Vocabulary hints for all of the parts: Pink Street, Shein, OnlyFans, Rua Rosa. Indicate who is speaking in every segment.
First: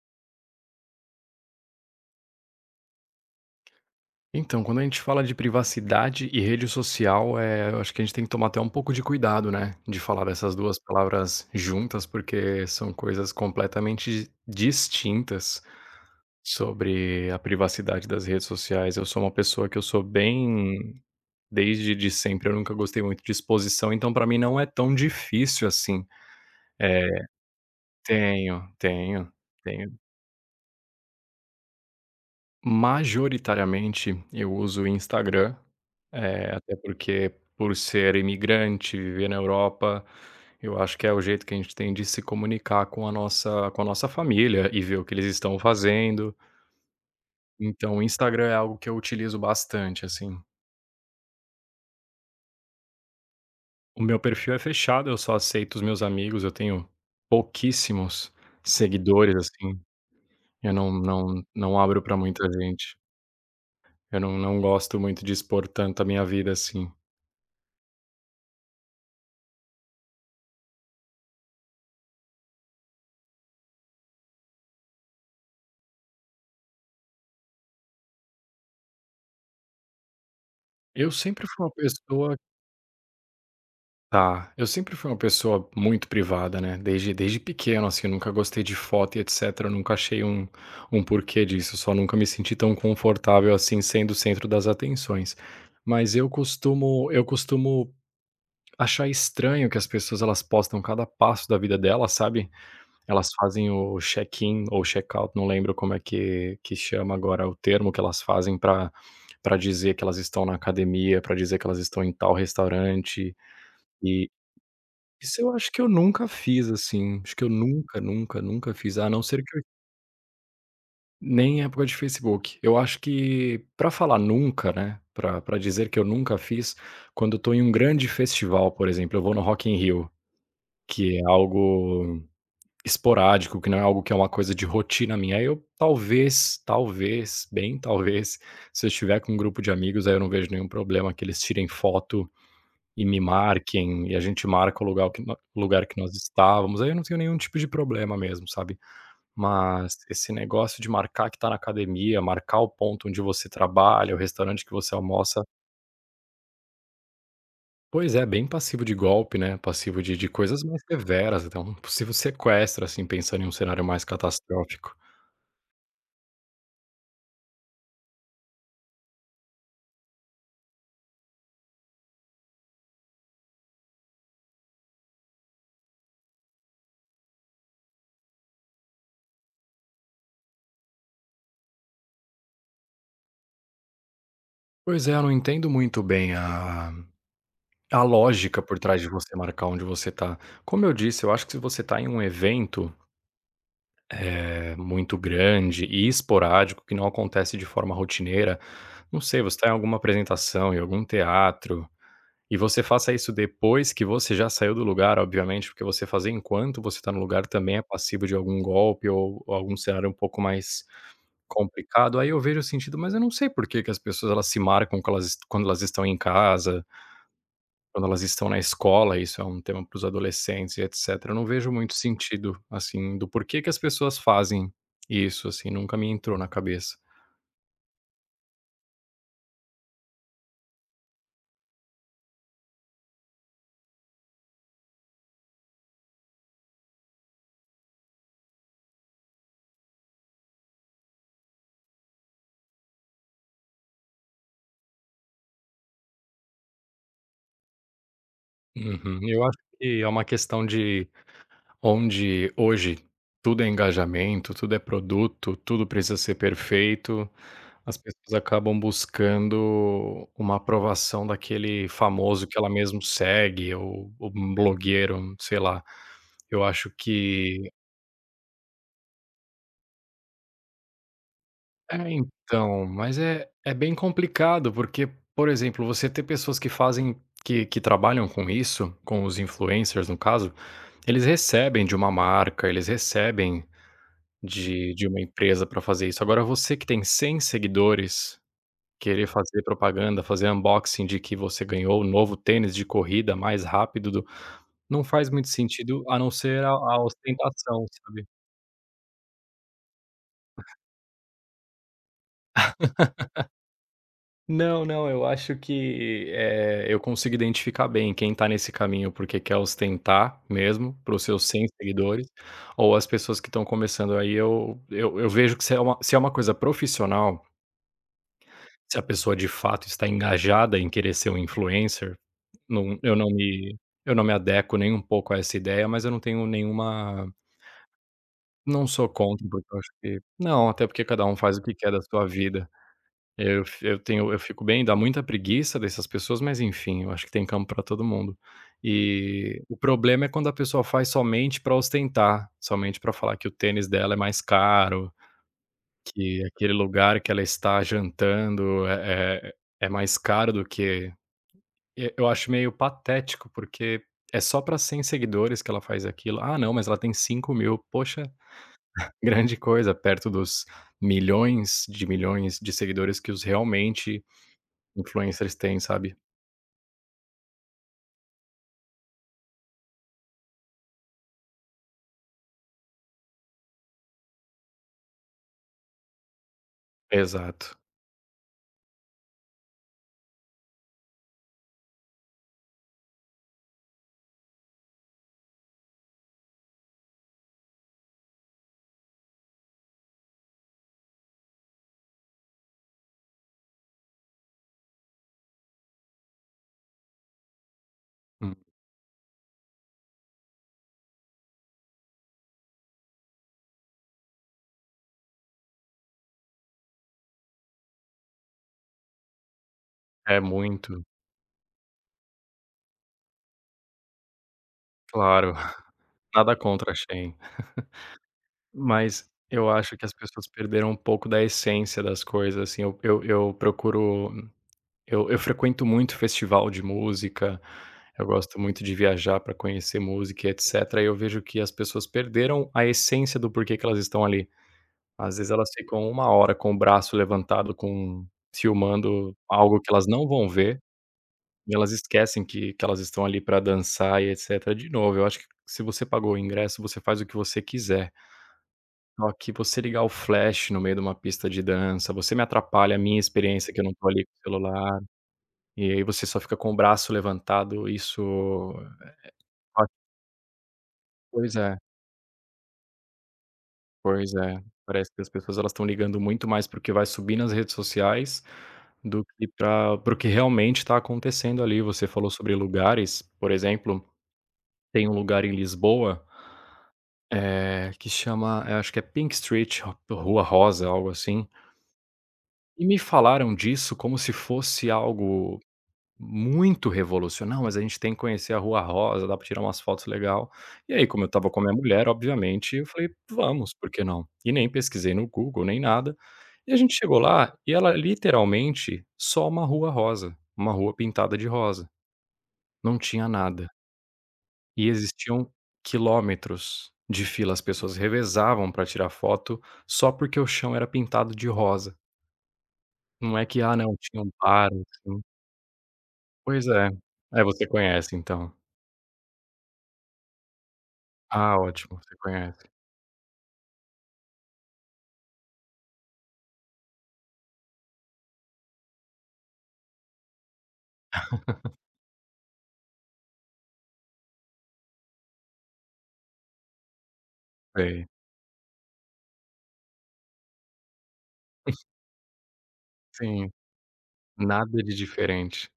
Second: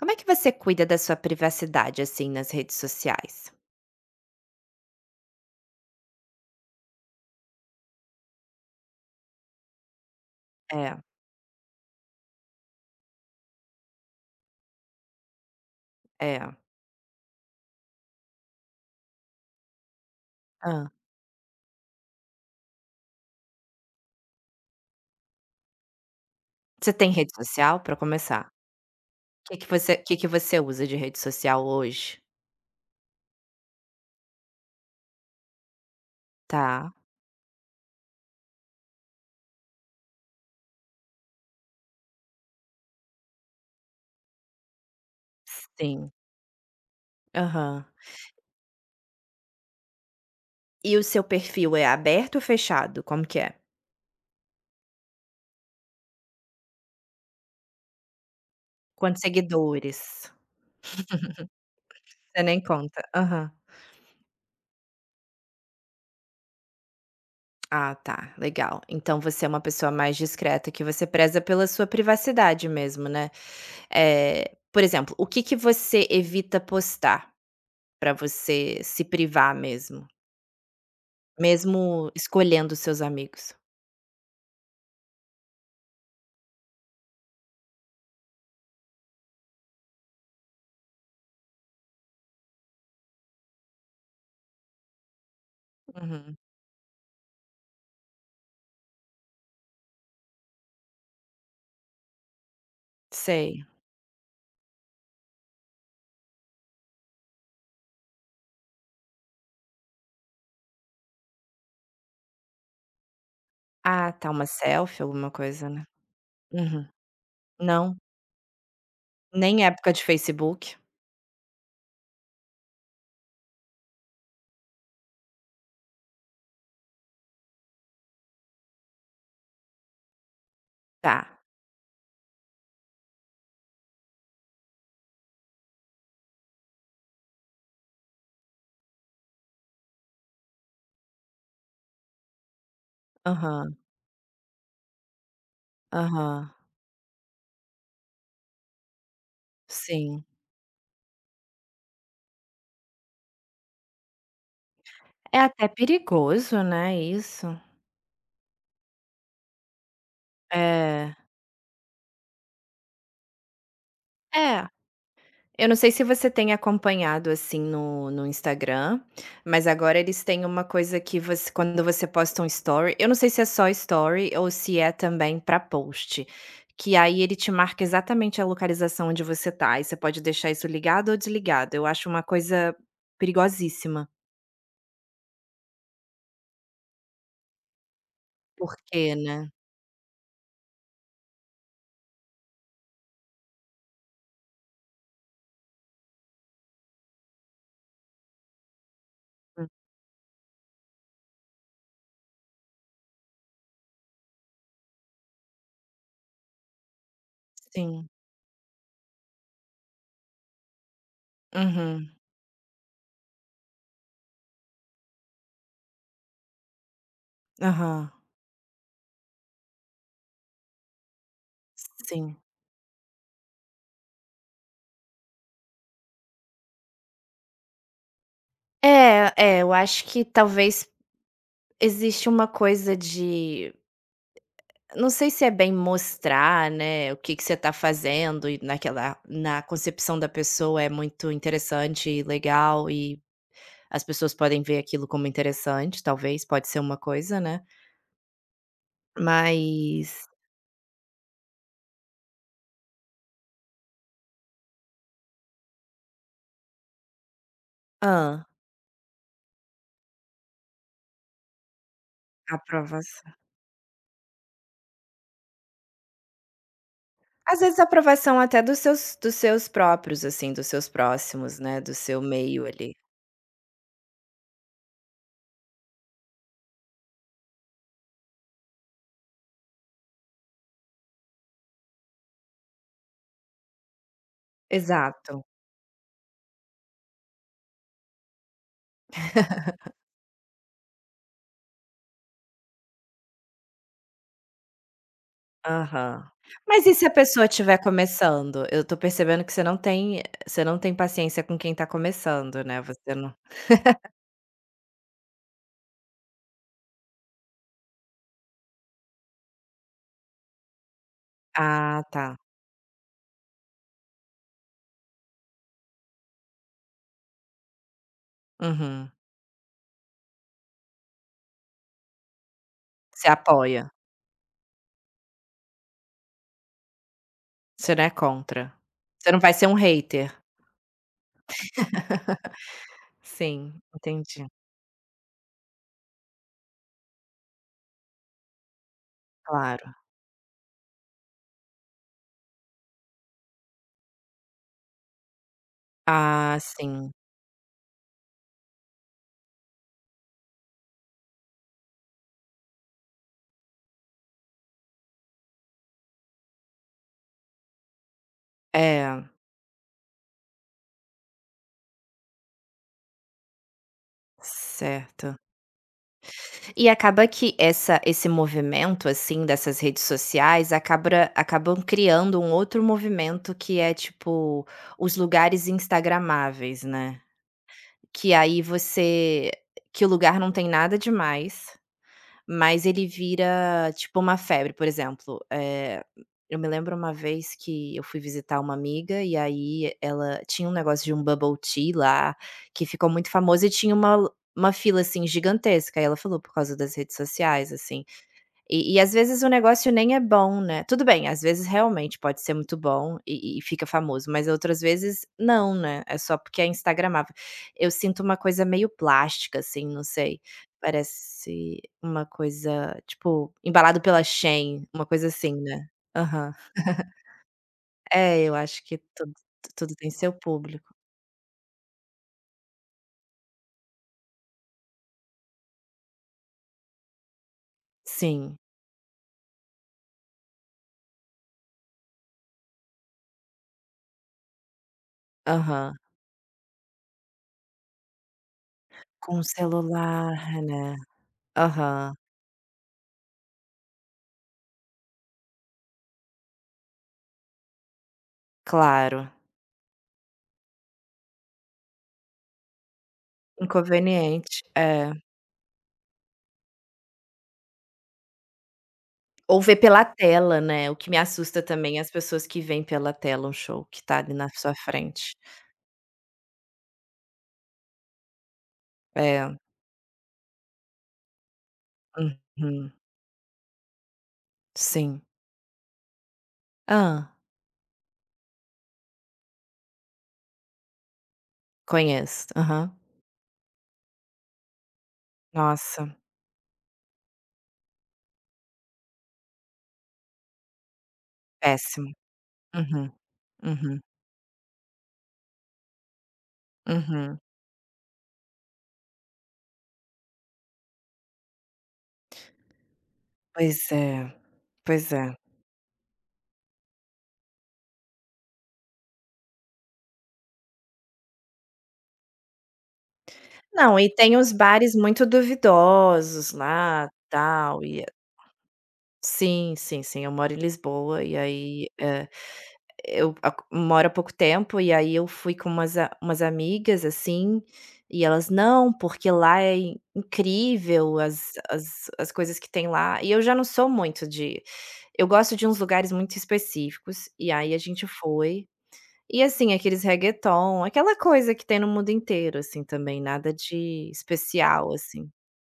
Speaker 1: Como é que você cuida da sua privacidade, assim, nas redes sociais?
Speaker 2: Então, quando a gente fala de privacidade e rede social, eu acho que a gente tem que tomar até um pouco de cuidado, né, de falar dessas duas
Speaker 1: É,
Speaker 2: palavras juntas, porque são coisas completamente distintas
Speaker 1: é.
Speaker 2: sobre a privacidade das redes sociais. Eu sou uma pessoa que eu sou
Speaker 1: Hã.
Speaker 2: bem desde de sempre, eu nunca gostei muito de exposição, então para mim não é tão difícil assim.
Speaker 1: Você
Speaker 2: É,
Speaker 1: tem rede social, pra começar?
Speaker 2: tenho, tenho,
Speaker 1: Que que
Speaker 2: tenho.
Speaker 1: você que que você usa de rede social hoje?
Speaker 2: Majoritariamente eu uso o Instagram, até
Speaker 1: Tá,
Speaker 2: porque por ser imigrante, viver na Europa, eu acho que é o jeito que a gente tem de se comunicar com a nossa família e ver o que eles estão
Speaker 1: sim.
Speaker 2: fazendo.
Speaker 1: Aham.
Speaker 2: Então o Instagram é algo que eu utilizo bastante, assim.
Speaker 1: E o seu perfil é aberto ou fechado? Como que é?
Speaker 2: O meu perfil é fechado, eu só aceito os meus amigos, eu tenho pouquíssimos
Speaker 1: Quantos
Speaker 2: seguidores, assim,
Speaker 1: seguidores?
Speaker 2: eu não abro para
Speaker 1: Você
Speaker 2: muita
Speaker 1: nem
Speaker 2: gente.
Speaker 1: conta. Aham.
Speaker 2: Eu não gosto muito de expor tanto a minha vida assim.
Speaker 1: Ah, tá, legal. Então você é uma pessoa mais discreta, que você preza pela sua privacidade mesmo, né. Por exemplo, o que que você evita postar? Pra você se privar mesmo,
Speaker 2: Eu sempre fui uma
Speaker 1: mesmo
Speaker 2: pessoa
Speaker 1: escolhendo seus amigos.
Speaker 2: tá, eu sempre fui uma pessoa muito privada, né, desde pequeno, assim, eu nunca gostei de foto e etcétera, eu nunca achei um porquê disso, só nunca me senti tão confortável, assim, sendo o centro das atenções. Mas eu
Speaker 1: Uhum,
Speaker 2: costumo eu costumo achar estranho que as pessoas elas postam cada passo da vida dela, sabe? Elas
Speaker 1: sei.
Speaker 2: fazem o check-in ou check-out, não lembro como é que chama agora o termo que elas fazem para dizer que elas estão na academia, para dizer que elas estão em tal restaurante.
Speaker 1: Ah,
Speaker 2: E
Speaker 1: tá, uma selfie, alguma
Speaker 2: isso eu
Speaker 1: coisa,
Speaker 2: acho que
Speaker 1: né.
Speaker 2: eu nunca fiz,
Speaker 1: Uhum.
Speaker 2: assim, acho que eu
Speaker 1: Não,
Speaker 2: nunca, nunca, nunca fiz, a não ser que
Speaker 1: nem
Speaker 2: eu,
Speaker 1: época de Facebook?
Speaker 2: nem em época de Facebook. Eu acho que para falar nunca, né, pra dizer que eu nunca fiz, quando eu tô em um grande festival, por exemplo, eu vou no Rock in Rio, que é
Speaker 1: Tá.
Speaker 2: algo esporádico, que não é algo que é uma coisa de rotina minha. Aí eu talvez, talvez, bem talvez, se eu estiver com um grupo de amigos, aí eu não vejo nenhum problema que eles tirem foto e me
Speaker 1: Aham,
Speaker 2: marquem, e a gente marca o lugar que, lugar que nós
Speaker 1: aham,
Speaker 2: estávamos. Aí eu não tenho nenhum tipo de problema mesmo, sabe? Mas
Speaker 1: sim.
Speaker 2: esse negócio de marcar que tá na academia, marcar o ponto onde você trabalha, o restaurante que você
Speaker 1: É
Speaker 2: almoça,
Speaker 1: até perigoso, né, isso.
Speaker 2: pois é, bem passivo de golpe, né? Passivo de coisas mais
Speaker 1: É,
Speaker 2: severas, então, um possível sequestro, assim, pensando em um cenário mais
Speaker 1: é.
Speaker 2: catastrófico.
Speaker 1: Eu não sei se você tem acompanhado, assim, no Instagram, mas agora eles têm uma coisa que você quando você posta um story, eu não sei se é só story ou se é também para post, que aí ele te marca exatamente a localização onde você tá, e você pode deixar isso ligado ou desligado. Eu acho uma coisa perigosíssima.
Speaker 2: Pois é, eu não entendo muito bem a lógica
Speaker 1: Por
Speaker 2: por trás
Speaker 1: quê,
Speaker 2: de você
Speaker 1: né?
Speaker 2: marcar onde você tá. Como eu disse, eu acho que se você tá em um evento, muito grande e esporádico, que não acontece de forma rotineira, não sei, você tá
Speaker 1: Hum,
Speaker 2: em alguma apresentação, em algum teatro, e você faça isso depois que você já saiu do lugar, obviamente, porque você fazer enquanto você tá no lugar também é
Speaker 1: sim.
Speaker 2: passível de algum golpe ou algum cenário um pouco mais
Speaker 1: Uhum.
Speaker 2: complicado, aí eu vejo o sentido, mas eu não sei por que que as pessoas elas se marcam que elas quando elas estão em casa, quando
Speaker 1: Aham.
Speaker 2: elas estão na escola, isso é um tema para os adolescentes e etcétera. Eu não vejo muito
Speaker 1: Sim.
Speaker 2: sentido, assim, do porquê que as pessoas fazem isso, assim, nunca me entrou na cabeça.
Speaker 1: É, é, eu acho que talvez existe uma coisa de não sei se é bem mostrar, né, o que que você tá fazendo, e naquela na concepção da pessoa é muito interessante e legal, e as pessoas podem ver aquilo como interessante, talvez, pode ser uma coisa, né.
Speaker 2: Uhum. Eu acho que é uma
Speaker 1: Mas
Speaker 2: questão de onde hoje tudo é engajamento, tudo é produto, tudo precisa ser perfeito, as pessoas
Speaker 1: hã?
Speaker 2: acabam buscando uma aprovação daquele famoso que ela mesmo
Speaker 1: Aprovação.
Speaker 2: segue ou um blogueiro, um, sei lá. Eu acho
Speaker 1: Às
Speaker 2: que
Speaker 1: vezes aprovação até dos seus próprios, assim, dos seus próximos, né, do
Speaker 2: é,
Speaker 1: seu meio
Speaker 2: então,
Speaker 1: ali.
Speaker 2: mas é bem complicado, porque, por exemplo, você ter pessoas que fazem que trabalham com isso, com os influencers no caso, eles recebem de uma marca, eles recebem de uma
Speaker 1: Exato.
Speaker 2: empresa para fazer isso. Agora você que tem 100 seguidores, querer fazer propaganda, fazer unboxing de que você ganhou o novo tênis de corrida mais rápido do não faz muito sentido, a
Speaker 1: Aham.
Speaker 2: não ser a
Speaker 1: Mas e
Speaker 2: a
Speaker 1: se a pessoa estiver
Speaker 2: ostentação, sabe.
Speaker 1: começando? Eu tô percebendo que você não tem paciência com quem tá começando, né, você não
Speaker 2: Não, não, eu acho que, eu consigo identificar bem quem tá nesse caminho, porque quer ostentar mesmo, para os seus 100
Speaker 1: Ah,
Speaker 2: seguidores,
Speaker 1: tá.
Speaker 2: ou as pessoas que estão começando. Aí eu vejo que se é uma coisa profissional, se a
Speaker 1: Uhum.
Speaker 2: pessoa de fato está engajada em querer ser um influencer. Não, eu não
Speaker 1: Você
Speaker 2: me
Speaker 1: apoia,
Speaker 2: eu não me adequo nem um pouco a essa ideia, mas eu não tenho nenhuma,
Speaker 1: você não é contra.
Speaker 2: não sou
Speaker 1: Você não
Speaker 2: contra,
Speaker 1: vai
Speaker 2: porque
Speaker 1: ser um
Speaker 2: eu acho que
Speaker 1: hater.
Speaker 2: não, até porque cada um faz o que quer da sua vida. Eu
Speaker 1: Sim,
Speaker 2: f eu tenho eu
Speaker 1: entendi.
Speaker 2: fico bem, dá muita preguiça dessas pessoas, mas enfim, eu acho que tem campo para todo mundo. E o
Speaker 1: Claro.
Speaker 2: problema é quando a pessoa faz somente para ostentar, somente para falar que o tênis dela é mais caro, que
Speaker 1: Ah,
Speaker 2: aquele
Speaker 1: sim.
Speaker 2: lugar que ela está jantando é mais caro do que. E eu acho meio patético, porque é só pra 100 seguidores que ela faz aquilo. "Ah, não, mas ela tem 5.000. Poxa,
Speaker 1: É,
Speaker 2: grande coisa, perto dos milhões de seguidores que os realmente
Speaker 1: certo.
Speaker 2: influencers têm, sabe?"
Speaker 1: E acaba que essa esse movimento, assim, dessas redes sociais acabam criando um outro movimento que é, tipo, os lugares instagramáveis, né.
Speaker 2: Exato.
Speaker 1: Que aí você que o lugar não tem nada demais, mas ele vira, tipo, uma febre, por exemplo, eu me lembro uma vez que eu fui visitar uma amiga e aí ela tinha um negócio de um bubble tea lá, que ficou muito famoso e tinha uma fila, assim, gigantesca. Aí ela falou por causa das redes sociais, assim.
Speaker 2: Hum,
Speaker 1: E às vezes o negócio nem é bom, né. Tudo bem, às vezes realmente pode ser muito bom e fica famoso, mas outras vezes não, né, é só porque é instagramável. Eu sinto uma coisa meio plástica, assim, não
Speaker 2: É
Speaker 1: sei,
Speaker 2: muito,
Speaker 1: parece uma coisa, tipo, embalado pela Shein, uma coisa
Speaker 2: claro.
Speaker 1: assim, né.
Speaker 2: Nada
Speaker 1: Aham.
Speaker 2: contra a Shein,
Speaker 1: É, eu acho que
Speaker 2: mas
Speaker 1: tudo
Speaker 2: eu
Speaker 1: tudo
Speaker 2: acho que
Speaker 1: tem
Speaker 2: as
Speaker 1: seu
Speaker 2: pessoas perderam
Speaker 1: público.
Speaker 2: um pouco da essência das coisas, assim. Eu procuro eu frequento muito festival de música, eu
Speaker 1: Sim,
Speaker 2: gosto muito de viajar para conhecer música e etcétera, e eu vejo que as pessoas perderam a essência do porquê que elas estão ali. Às vezes elas
Speaker 1: aham.
Speaker 2: ficam uma hora com o braço levantado com filmando
Speaker 1: Com o
Speaker 2: algo que elas não vão
Speaker 1: celular,
Speaker 2: ver,
Speaker 1: né.
Speaker 2: e elas
Speaker 1: Aham,
Speaker 2: esquecem que elas estão ali para dançar e etcétera. De novo, eu acho que se você pagou o ingresso, você faz o que você quiser.
Speaker 1: claro.
Speaker 2: Só que você ligar o flash no meio de uma pista de dança, você me atrapalha a minha experiência que eu não tô ali com o
Speaker 1: Inconveniente,
Speaker 2: celular.
Speaker 1: é.
Speaker 2: E aí você só fica com o braço levantado, isso.
Speaker 1: Ou ver
Speaker 2: Ah,
Speaker 1: pela tela, né, o que me
Speaker 2: pois
Speaker 1: assusta
Speaker 2: é,
Speaker 1: também é as pessoas que veem pela tela um show que tá ali
Speaker 2: pois
Speaker 1: na
Speaker 2: é.
Speaker 1: sua
Speaker 2: Parece que as
Speaker 1: frente.
Speaker 2: pessoas elas estão ligando muito mais para o que vai subir nas redes sociais, do que
Speaker 1: É,
Speaker 2: para o que realmente está acontecendo ali. Você falou sobre
Speaker 1: uhum,
Speaker 2: lugares, por exemplo, tem um
Speaker 1: sim.
Speaker 2: lugar em Lisboa,
Speaker 1: Ah,
Speaker 2: que chama, acho que é Pink Street, Rua Rosa, algo assim,
Speaker 1: conheço,
Speaker 2: e
Speaker 1: aham.
Speaker 2: me falaram disso como se fosse algo
Speaker 1: Nossa,
Speaker 2: muito revolucionário: "Mas a gente tem que conhecer a Rua Rosa, dá pra tirar umas fotos legal". E aí, como eu estava com a minha mulher,
Speaker 1: péssimo.
Speaker 2: obviamente, eu falei:
Speaker 1: Uhum,
Speaker 2: "Vamos, por
Speaker 1: uhum,
Speaker 2: que não?". E nem pesquisei no Google, nem nada. E a gente chegou
Speaker 1: uhum.
Speaker 2: lá e ela literalmente só uma rua rosa, uma rua pintada de rosa. Não tinha nada.
Speaker 1: Pois é,
Speaker 2: E
Speaker 1: pois é.
Speaker 2: existiam quilômetros de fila, as pessoas revezavam pra tirar foto só porque o chão era pintado de rosa. Não é que, ah, não,
Speaker 1: Não, e
Speaker 2: tinha um
Speaker 1: tem uns
Speaker 2: bar,
Speaker 1: bares
Speaker 2: assim.
Speaker 1: muito duvidosos
Speaker 2: Pois é.
Speaker 1: lá,
Speaker 2: Aí você
Speaker 1: tal e
Speaker 2: conhece então.
Speaker 1: sim, sim, sim, eu moro em Lisboa e
Speaker 2: Ah,
Speaker 1: aí,
Speaker 2: ótimo, você conhece,
Speaker 1: eu a moro há pouco tempo e aí eu fui com umas a umas amigas, assim, e elas: "Não, porque lá é incrível as coisas que tem lá", e eu já não sou muito de eu gosto de uns lugares muito específicos, e aí a gente
Speaker 2: sei.
Speaker 1: foi, e assim, aqueles reggaeton, aquela coisa que tem no mundo inteiro, assim, também,
Speaker 2: Sim,
Speaker 1: nada de
Speaker 2: nada
Speaker 1: especial,
Speaker 2: de
Speaker 1: assim.
Speaker 2: diferente,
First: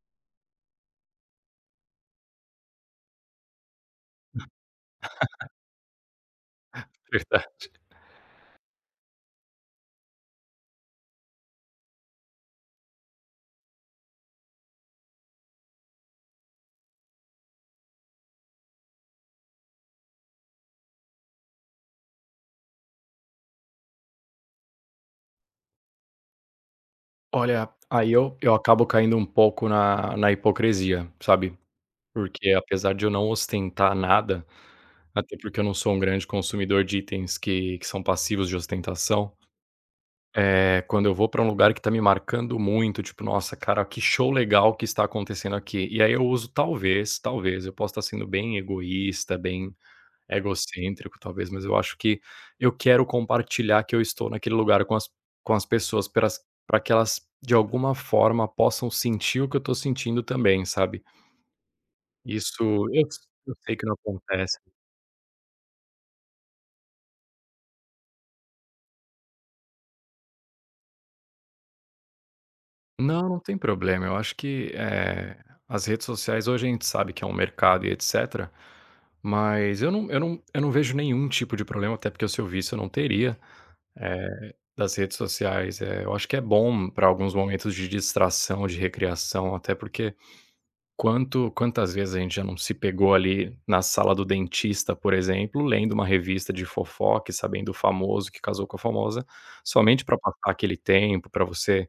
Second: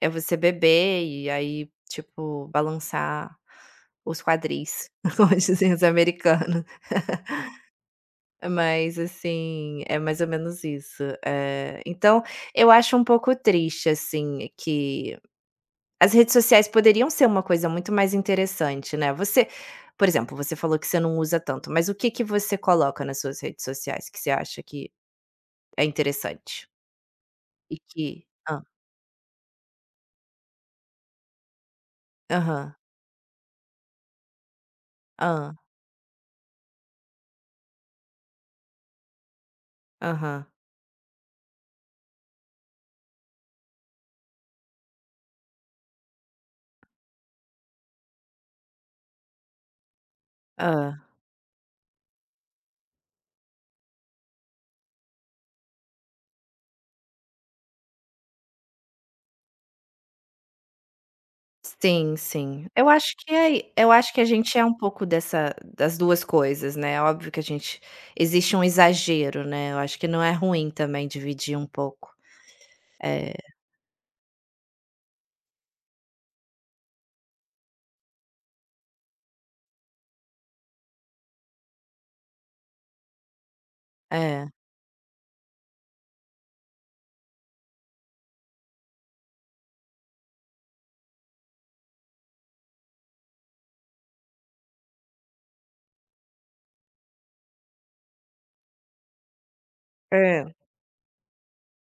Speaker 1: É você beber e aí, tipo, balançar os quadris, como dizem os americanos.
Speaker 2: verdade.
Speaker 1: Mas, assim, é mais ou menos isso. Então, eu acho um pouco triste, assim, que as redes sociais poderiam ser uma coisa muito mais interessante, né. Você por exemplo, você falou que você não usa tanto, mas o que que você coloca nas suas redes sociais que você acha que é interessante?
Speaker 2: Olha,
Speaker 1: E que
Speaker 2: aí eu
Speaker 1: Ah,
Speaker 2: acabo caindo um pouco na hipocrisia, sabe, porque
Speaker 1: Aham.
Speaker 2: apesar de eu não ostentar nada, até
Speaker 1: ah,
Speaker 2: porque eu não sou um grande consumidor de itens que são passivos de ostentação,
Speaker 1: Aham.
Speaker 2: é quando eu vou pra um lugar que tá me marcando muito, tipo: "Nossa, cara, que show legal que está acontecendo aqui", e aí eu uso talvez, talvez, eu posso estar sendo bem egoísta, bem
Speaker 1: Hã.
Speaker 2: egocêntrico talvez, mas eu acho que eu quero compartilhar que eu estou naquele lugar com as pessoas para pra que elas, de alguma forma, possam sentir o que eu estou sentindo também, sabe.
Speaker 1: Sim,
Speaker 2: Isso
Speaker 1: sim.
Speaker 2: eu
Speaker 1: Eu acho que
Speaker 2: eu
Speaker 1: é
Speaker 2: sei que
Speaker 1: eu
Speaker 2: não
Speaker 1: acho que a
Speaker 2: acontece.
Speaker 1: gente é um pouco dessa das 2 coisas, né, é óbvio que a gente existe um exagero, né, eu acho que não é ruim também dividir um pouco.
Speaker 2: Não,
Speaker 1: É,
Speaker 2: não tem problema. Eu acho que, as redes sociais hoje a gente sabe que é um mercado e etcétera, mas eu não vejo nenhum tipo de problema, até porque se eu visse eu não teria. Eh
Speaker 1: é.
Speaker 2: Das redes sociais, é eu acho que é bom para alguns momentos de distração, de recreação, até porque quanto quantas vezes a gente já não se pegou ali na sala do dentista, por exemplo, lendo uma revista de fofoca e sabendo o famoso que casou com a famosa, somente para passar
Speaker 1: É.
Speaker 2: aquele tempo, para você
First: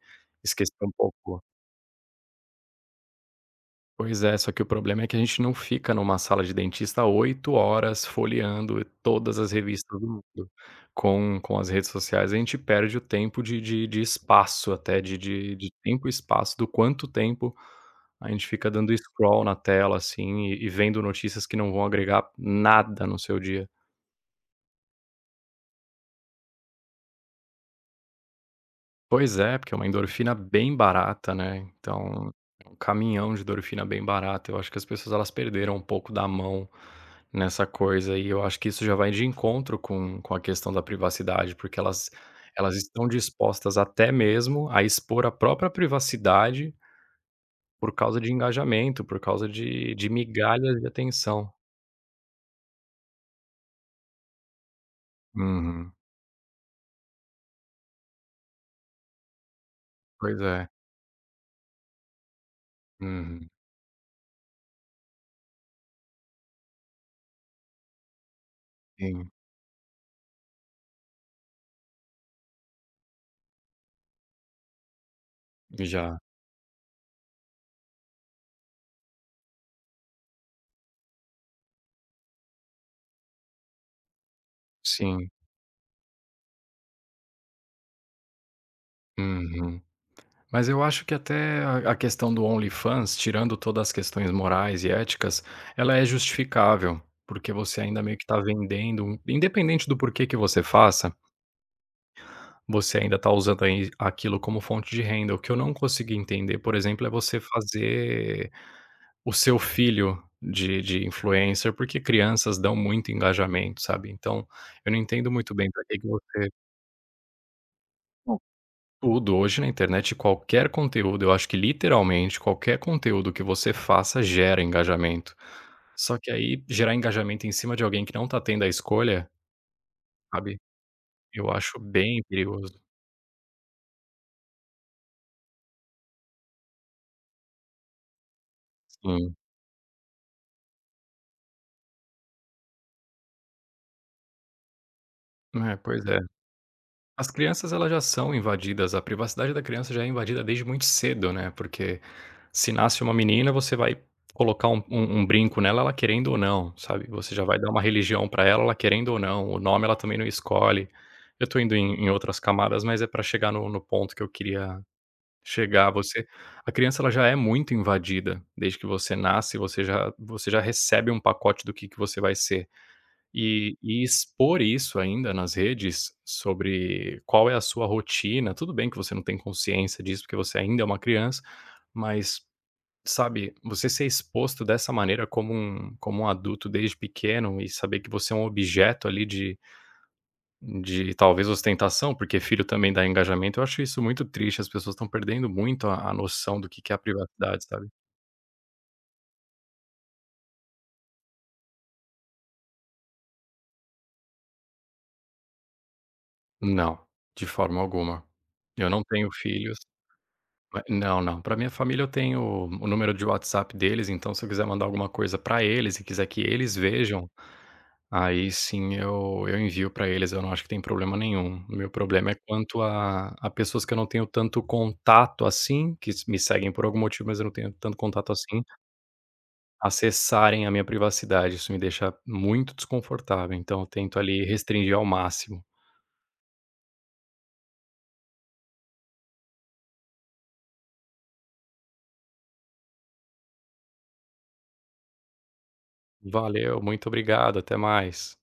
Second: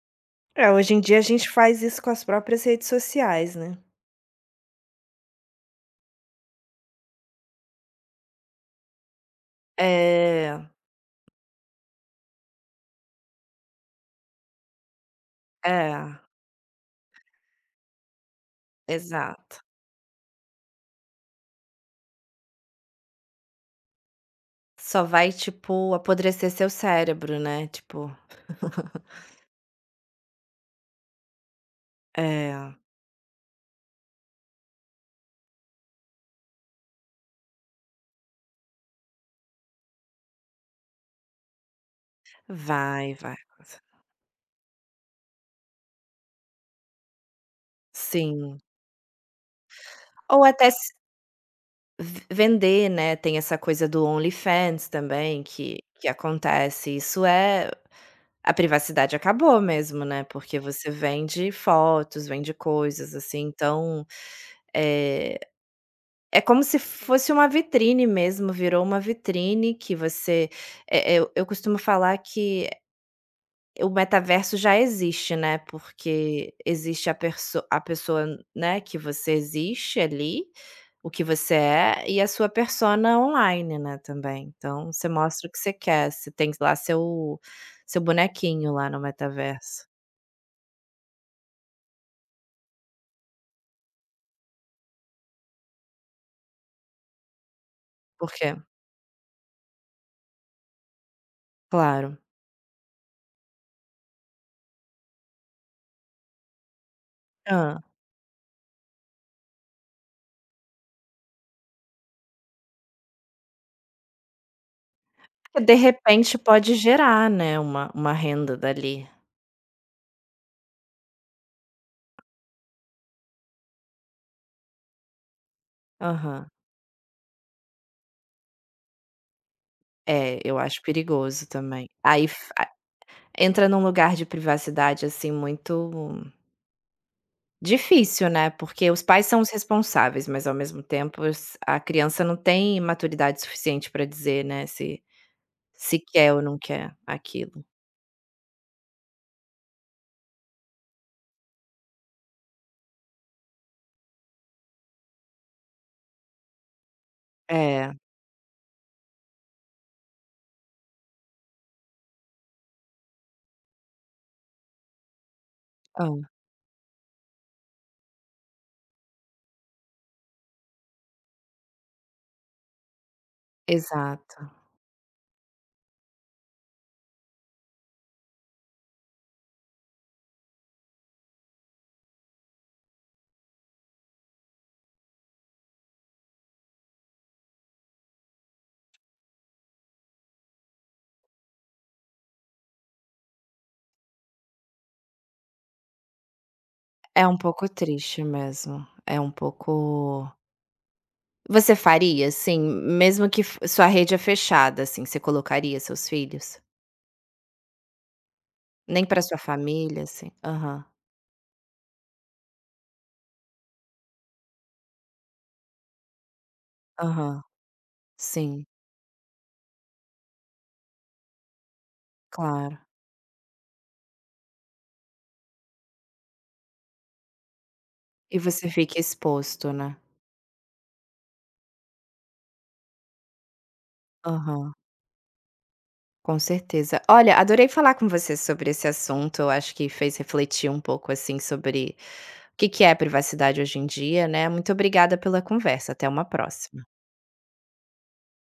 Speaker 1: É,
Speaker 2: esquecer um
Speaker 1: hoje em dia a
Speaker 2: pouco.
Speaker 1: gente faz isso com as próprias redes sociais, né.
Speaker 2: Pois é, só que o problema é que a gente não fica numa sala de dentista 8 horas folheando todas as revistas do mundo.
Speaker 1: É,
Speaker 2: Com as redes sociais, a gente perde o tempo de de espaço até, de de tempo e
Speaker 1: é,
Speaker 2: espaço, do quanto tempo a gente fica dando scroll na
Speaker 1: exato.
Speaker 2: tela, assim, e vendo notícias que não vão agregar nada no seu dia.
Speaker 1: Só vai, tipo, apodrecer seu cérebro, né, tipo
Speaker 2: Pois é, porque é uma endorfina bem barata, né, então é
Speaker 1: é,
Speaker 2: um caminhão de endorfina bem barata. Eu acho que as pessoas elas perderam um pouco da mão nessa coisa e eu acho que isso já vai de encontro com a questão da privacidade, porque elas estão
Speaker 1: vai, vai.
Speaker 2: dispostas até mesmo a expor a própria privacidade por causa de
Speaker 1: Sim.
Speaker 2: engajamento, por causa de
Speaker 1: Ou até
Speaker 2: migalhas de atenção.
Speaker 1: V vender, né, tem essa coisa do OnlyFans também
Speaker 2: Uhum.
Speaker 1: que acontece. Isso é a privacidade acabou mesmo, né,
Speaker 2: Pois
Speaker 1: porque
Speaker 2: é.
Speaker 1: você vende fotos, vende coisas, assim,
Speaker 2: Uhum.
Speaker 1: então, é é como se fosse uma vitrine mesmo, virou uma
Speaker 2: Sim.
Speaker 1: vitrine que você eu costumo falar que o metaverso já existe, né,
Speaker 2: Já.
Speaker 1: porque existe a perso a pessoa, né, que você existe ali, o que você é, e a sua persona online, né, também. Então você
Speaker 2: Sim.
Speaker 1: mostra o que você quer, você tem lá seu seu bonequinho lá no
Speaker 2: Uhum.
Speaker 1: metaverso.
Speaker 2: Mas eu acho que até a questão do OnlyFans, tirando todas as questões morais e éticas, ela é justificável, porque você ainda meio que
Speaker 1: Por
Speaker 2: está
Speaker 1: quê?
Speaker 2: vendendo um independente do porquê que você faça,
Speaker 1: Claro.
Speaker 2: você ainda está usando aí aquilo como fonte de renda. O que eu não consegui entender, por exemplo, é você
Speaker 1: Hã.
Speaker 2: fazer o seu filho de influencer, porque crianças dão muito engajamento, sabe. Então, eu não entendo muito
Speaker 1: Porque
Speaker 2: bem
Speaker 1: de
Speaker 2: para que que
Speaker 1: repente
Speaker 2: você.
Speaker 1: pode gerar, né, uma renda dali.
Speaker 2: Tudo. Hoje na internet, qualquer conteúdo, eu acho que literalmente qualquer conteúdo que você faça gera engajamento. Só que
Speaker 1: Aham.
Speaker 2: aí gerar engajamento em cima de alguém que não tá tendo a escolha,
Speaker 1: É,
Speaker 2: sabe,
Speaker 1: eu acho perigoso
Speaker 2: eu acho
Speaker 1: também.
Speaker 2: bem
Speaker 1: Aí f a
Speaker 2: perigoso.
Speaker 1: entra num lugar de privacidade, assim, muito difícil, né, porque os pais
Speaker 2: Sim.
Speaker 1: são os responsáveis, mas ao mesmo tempo s a criança não tem maturidade suficiente para dizer, né, se
Speaker 2: É,
Speaker 1: se
Speaker 2: pois é.
Speaker 1: quer ou não quer
Speaker 2: As
Speaker 1: aquilo.
Speaker 2: crianças elas já são invadidas, a privacidade da criança já é invadida desde muito cedo, né, porque se nasce uma menina, você vai colocar um brinco nela, ela querendo ou não, sabe. Você já vai dar uma
Speaker 1: É,
Speaker 2: religião pra ela, ela querendo ou não. O nome ela também não escolhe. Eu tô indo em outras camadas, mas é pra chegar no ponto que eu queria chegar.
Speaker 1: hã,
Speaker 2: Você a criança ela já é muito invadida, desde que você nasce, você já recebe um pacote do que você vai ser. E
Speaker 1: exato.
Speaker 2: expor isso ainda nas redes, sobre qual é a sua rotina, tudo bem que você não tem consciência disso, porque você ainda é uma criança, mas sabe, você ser exposto dessa maneira como um adulto desde pequeno e saber que você é um objeto ali de talvez ostentação, porque filho também dá engajamento, eu acho isso muito triste, as pessoas estão perdendo muito a noção do que é a
Speaker 1: É um
Speaker 2: privacidade,
Speaker 1: pouco
Speaker 2: sabe.
Speaker 1: triste mesmo, é um pouco você faria, assim, mesmo que f sua rede é fechada, assim, você colocaria seus filhos?
Speaker 2: Não, de forma alguma. Eu não
Speaker 1: Nem para
Speaker 2: tenho
Speaker 1: sua
Speaker 2: filhos.
Speaker 1: família, assim?
Speaker 2: Ma
Speaker 1: Aham,
Speaker 2: Não, não. Para minha família eu tenho o número de WhatsApp deles, então se eu quiser mandar alguma coisa para eles e quiser que eles vejam,
Speaker 1: aham,
Speaker 2: aí
Speaker 1: sim,
Speaker 2: sim eu envio pra eles, eu não acho que tem problema nenhum. O meu problema é
Speaker 1: claro.
Speaker 2: quanto a pessoas que eu não tenho tanto contato assim, que s me seguem por algum motivo, mas eu não tenho tanto contato
Speaker 1: E
Speaker 2: assim,
Speaker 1: você fica exposto, né?
Speaker 2: acessarem a minha privacidade, isso me deixa muito desconfortável, então eu tento ali
Speaker 1: Aham.
Speaker 2: restringir ao máximo.
Speaker 1: Com certeza. Olha, adorei falar com você sobre esse assunto. Eu acho que fez refletir um pouco assim sobre o que que é privacidade hoje em dia, né? Muito obrigada pela conversa. Até uma
Speaker 2: Valeu,
Speaker 1: próxima.
Speaker 2: muito obrigado, até mais.